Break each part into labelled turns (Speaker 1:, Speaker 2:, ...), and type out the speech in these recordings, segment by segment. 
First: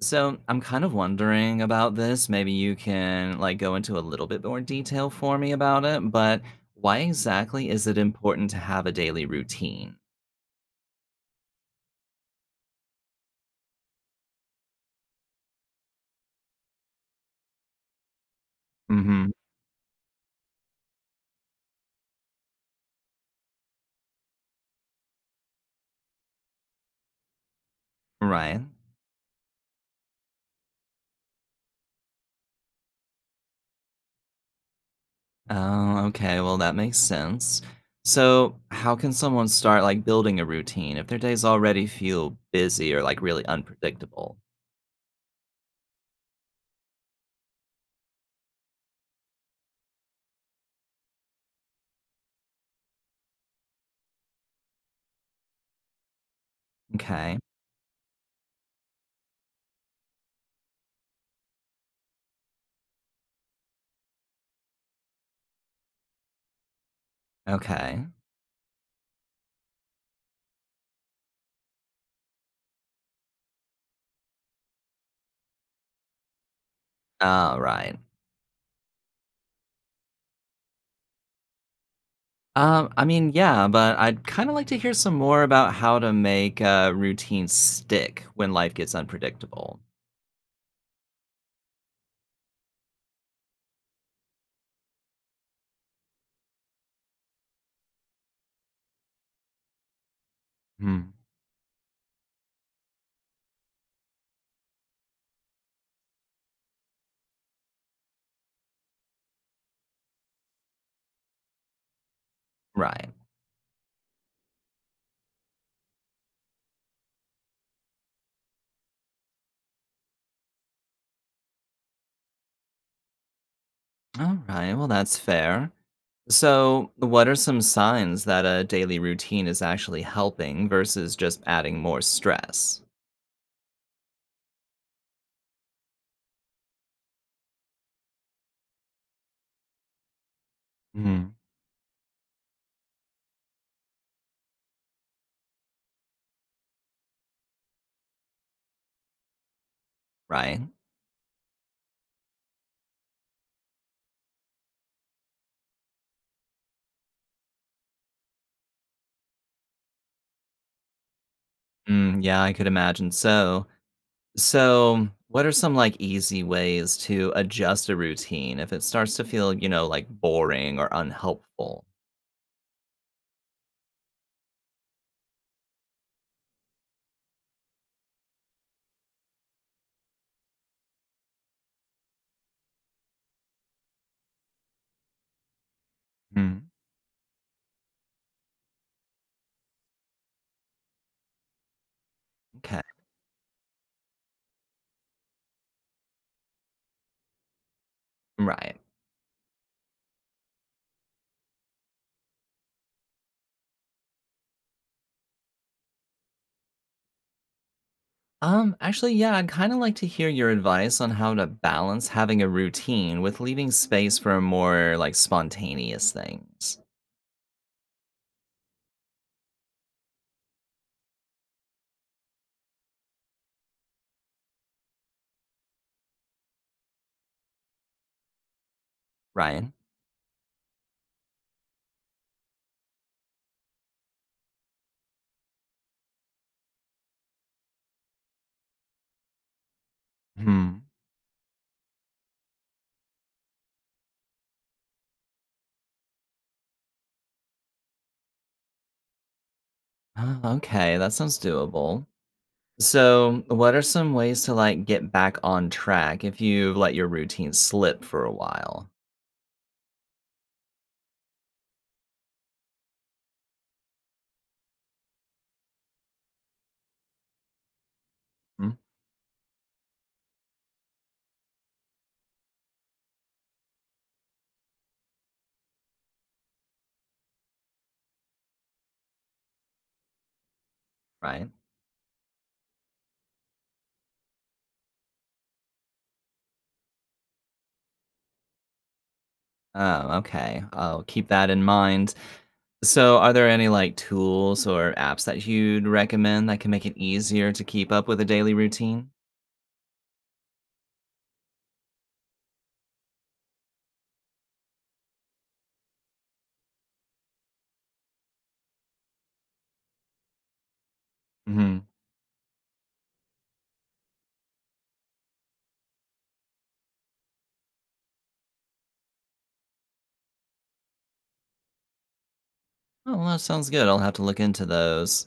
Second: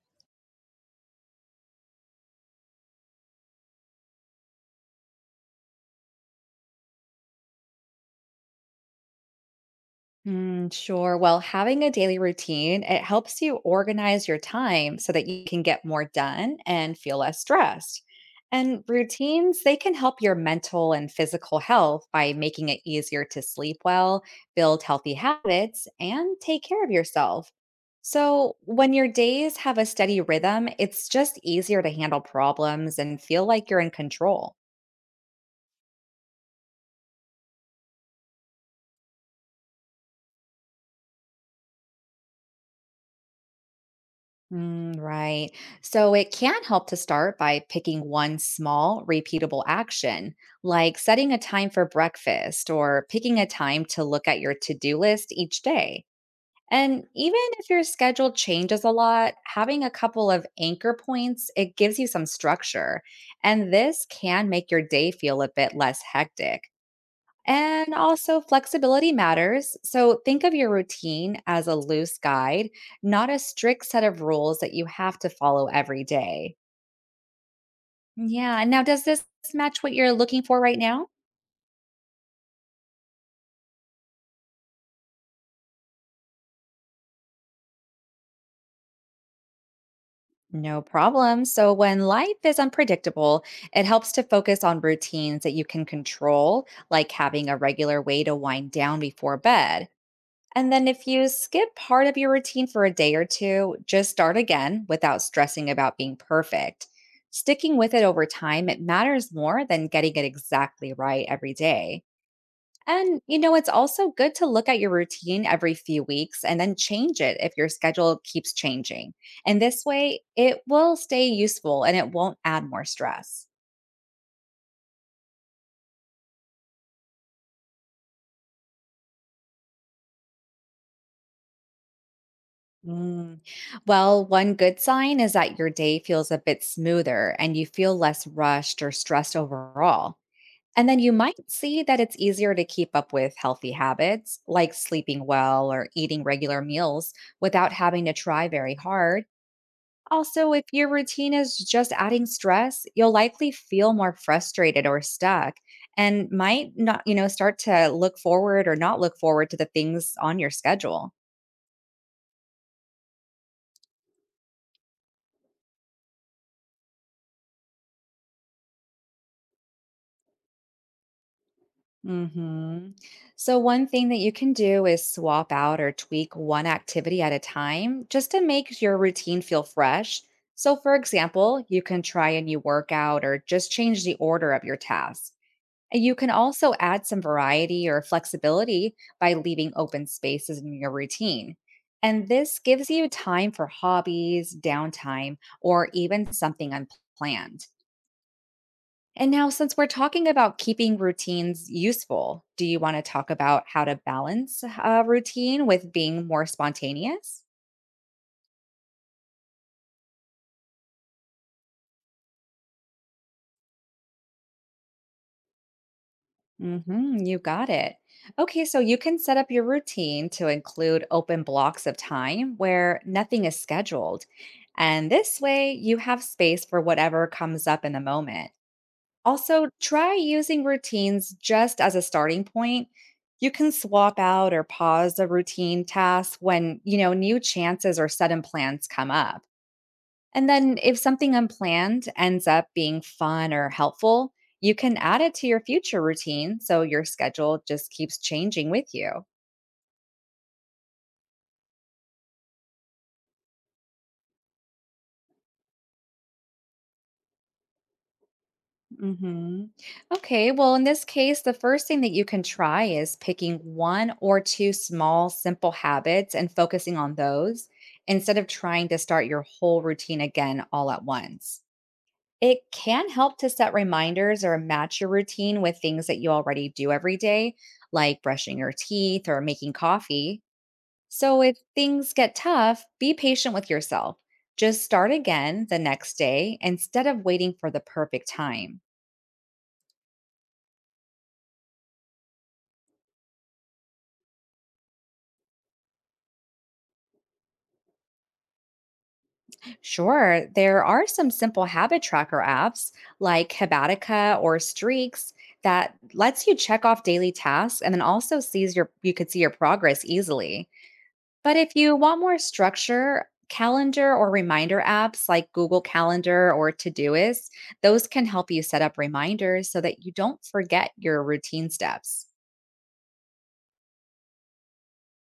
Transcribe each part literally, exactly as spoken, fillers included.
Speaker 1: So I'm kind of wondering about this. Maybe you can like go into a little bit more detail for me about it, but why exactly is it important to have a daily routine?
Speaker 2: Mm, sure. Well, having a daily routine, it helps you organize your time so that you can get more done and feel less stressed. And
Speaker 1: Hmm.
Speaker 2: routines, they can help your mental and physical health by making it easier to sleep well, build healthy habits, and take care of yourself. So,
Speaker 1: Right.
Speaker 2: when your days have a steady rhythm, it's just easier to handle problems and feel like you're in control.
Speaker 1: Oh, okay. Well, that makes sense. So how can someone start like building a routine if their days already feel busy or like really unpredictable?
Speaker 2: Mm, right. So it can help to start by picking one small, repeatable action, like setting a time for breakfast or picking a time to look at your to do list each day. And
Speaker 1: Okay.
Speaker 2: even if your schedule changes a lot, having a couple of anchor points, it gives you some structure. And this can make your day feel a bit less hectic. And
Speaker 1: Okay.
Speaker 2: also, flexibility matters. So, think of your routine as a loose guide, not a strict set of rules that you have to follow every day.
Speaker 1: All right.
Speaker 2: Yeah. Now, does this match what you're looking for right now?
Speaker 1: Um, I mean, yeah, but I'd kind of like to hear some more about how to make a routine stick when life gets unpredictable.
Speaker 2: No problem. So, when life is unpredictable, it helps to focus on routines that you can control, like having a regular way to wind down before bed. And then
Speaker 1: Hmm.
Speaker 2: if you skip part of your routine for a day or two, just start again without stressing about being perfect. Sticking with it over time, it matters more than getting it exactly right every day.
Speaker 1: Right.
Speaker 2: And you know, it's also good to look at your routine every few weeks and then change it if your schedule keeps changing. And this way, it will stay useful and it won't add more stress.
Speaker 1: All right. Well, that's fair. So, what are some signs that a daily routine is actually helping versus just adding more stress?
Speaker 2: Mm. Well, one good sign is that your day feels a bit smoother and you feel less rushed or stressed overall. And then you
Speaker 1: Hmm.
Speaker 2: might see that it's easier to keep up with healthy habits like sleeping well or eating regular meals without having to try very hard. Also,
Speaker 1: Right.
Speaker 2: if your routine is just adding stress, you'll likely feel more frustrated or stuck and might not, you know, start to look forward or not look forward to the things on your schedule.
Speaker 1: Mm, yeah, I could imagine so. So, what are some like easy ways to adjust a routine if it starts to feel, you know, like boring or unhelpful?
Speaker 2: Mhm. So, one thing that you can do is swap out or tweak one activity at a time just to make your routine feel fresh. So, for example, you can try a new workout or just change the order of your tasks. And you can
Speaker 1: Hmm.
Speaker 2: also add some variety or flexibility by leaving open spaces in your routine. And this
Speaker 1: Okay.
Speaker 2: gives you time for hobbies, downtime, or even something unplanned.
Speaker 1: Right.
Speaker 2: And now, since we're talking about keeping routines useful, do you want to talk about how to balance a routine with being more spontaneous?
Speaker 1: Um, actually, yeah, I'd kind of like to hear your advice on how to balance having a routine with leaving space for more like spontaneous things.
Speaker 2: hmm You got it. Okay, so you can set up your routine to include open blocks of time where nothing is scheduled. And this way, you have space for whatever comes up in the moment. Also,
Speaker 1: Ryan?
Speaker 2: try using routines just as a starting point. You can swap out or pause a routine task when, you know, new chances or sudden plans come up. And then
Speaker 1: Hmm.
Speaker 2: if something unplanned ends up being fun or helpful, you can add it to your future routine so your schedule just keeps changing with you.
Speaker 1: Ah, okay, that sounds doable. So, what are some ways to like get back on track if you've let your routine slip for a while?
Speaker 2: Mm-hmm. Okay, well, in this case, the first thing that you can try is picking one or two small, simple habits and focusing on those instead of
Speaker 1: Hmm?
Speaker 2: trying to start your whole routine again all at once. It can help to set reminders or match your routine with things that you already do every day, like brushing your teeth or making coffee. So
Speaker 1: Right.
Speaker 2: if things get tough, be patient with yourself. Just start again the next day instead of waiting for the perfect time.
Speaker 1: Oh, okay. I'll keep that in mind. So, are there any like tools or apps that you'd recommend that can make it easier to keep up with a daily routine?
Speaker 2: Sure, there are some simple habit tracker apps like Habatica or Streaks that lets you check off daily tasks and then also sees your you could see your progress easily. But if
Speaker 1: Hmm.
Speaker 2: you want more structure, calendar or reminder apps like Google Calendar or Todoist, those can help you set up reminders so that you don't forget your routine steps.
Speaker 1: Oh, well, that sounds good. I'll have to look into those.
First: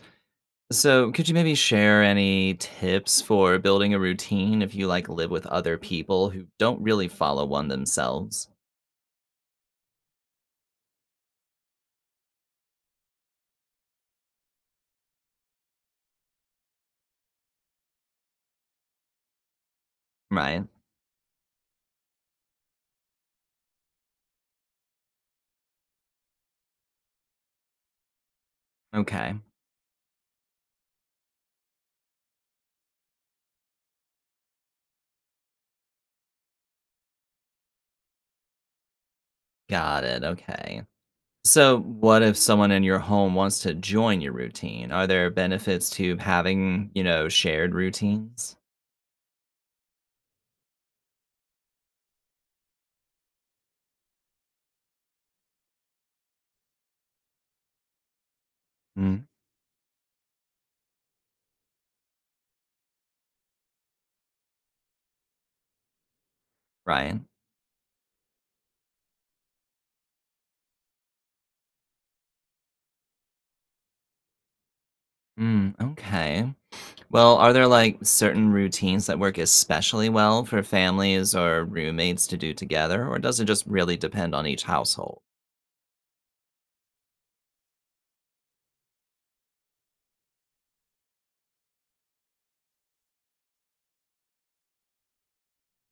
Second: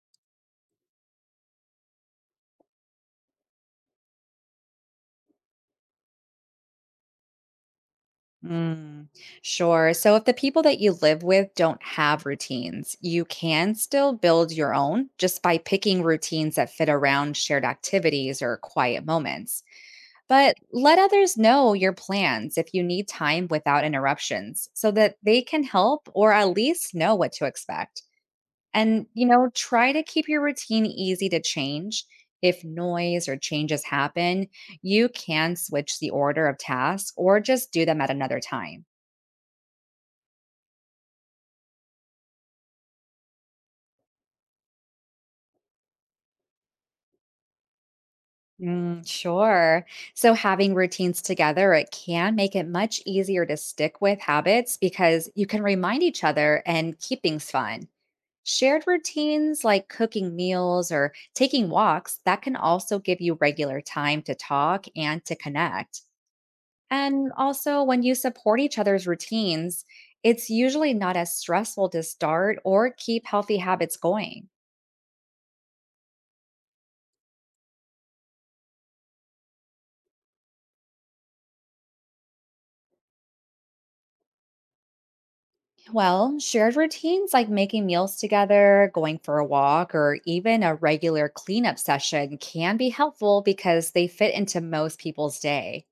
Speaker 1: So, could you maybe share any tips for building a routine if you like live with other people who don't really follow one themselves?
Speaker 2: Mm, sure. So, if the people that you live with don't have routines, you can still build your own just by picking routines that fit around shared activities or quiet moments. But
Speaker 1: Right.
Speaker 2: let others know your plans if you need time without interruptions so that they can help or at least know what to expect. And, you
Speaker 1: Okay.
Speaker 2: know, try to keep your routine easy to change. If noise or changes happen, you can switch the order of tasks or just do them at another time.
Speaker 1: Got it. Okay. So, what if someone in your home wants to join your routine? Are there benefits to having, you know, shared routines?
Speaker 2: Mm, sure. So, having routines together, it can make it much easier to stick with habits because you can remind each other and keep things fun. Shared
Speaker 1: Mm.
Speaker 2: routines like cooking meals or taking walks, that can also give you regular time to talk and to connect.
Speaker 1: Right.
Speaker 2: And also, when you support each other's routines, it's usually not as stressful to start or keep healthy habits going.
Speaker 1: Mm, okay. Well, are there like certain routines that work especially well for families or roommates to do together, or does it just really depend on each household?
Speaker 2: Well, shared routines like making meals together, going for a walk, or even a regular cleanup session can be helpful because they fit into most people's day.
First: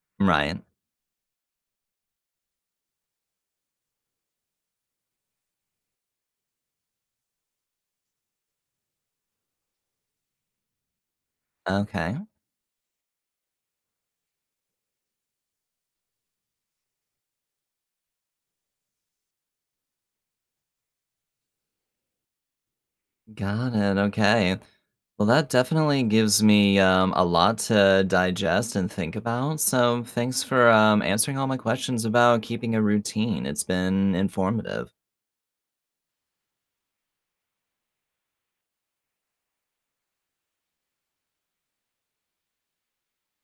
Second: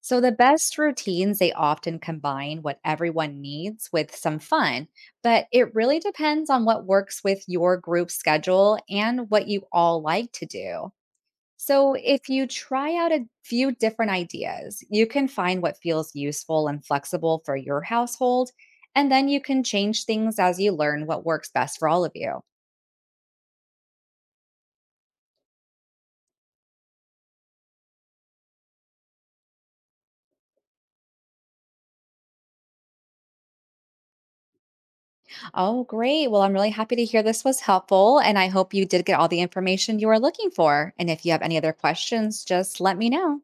Speaker 2: So, the
Speaker 1: Right.
Speaker 2: best routines, they often combine what everyone needs with some fun, but it really depends on what works with your group schedule and what you all like to do. So,
Speaker 1: Okay.
Speaker 2: if you try out a few different ideas, you can find what feels useful and flexible for your household, and then you can change things as you learn what works best for all of you.
Speaker 1: Got it. Okay. Well, that definitely gives me um, a lot to digest and think about. So thanks for um, answering all my questions about keeping a routine. It's been informative.
Speaker 2: Oh, great. Well, I'm really happy to hear this was helpful, and I hope you did get all the information you were looking for. And if you have any other questions, just let me know.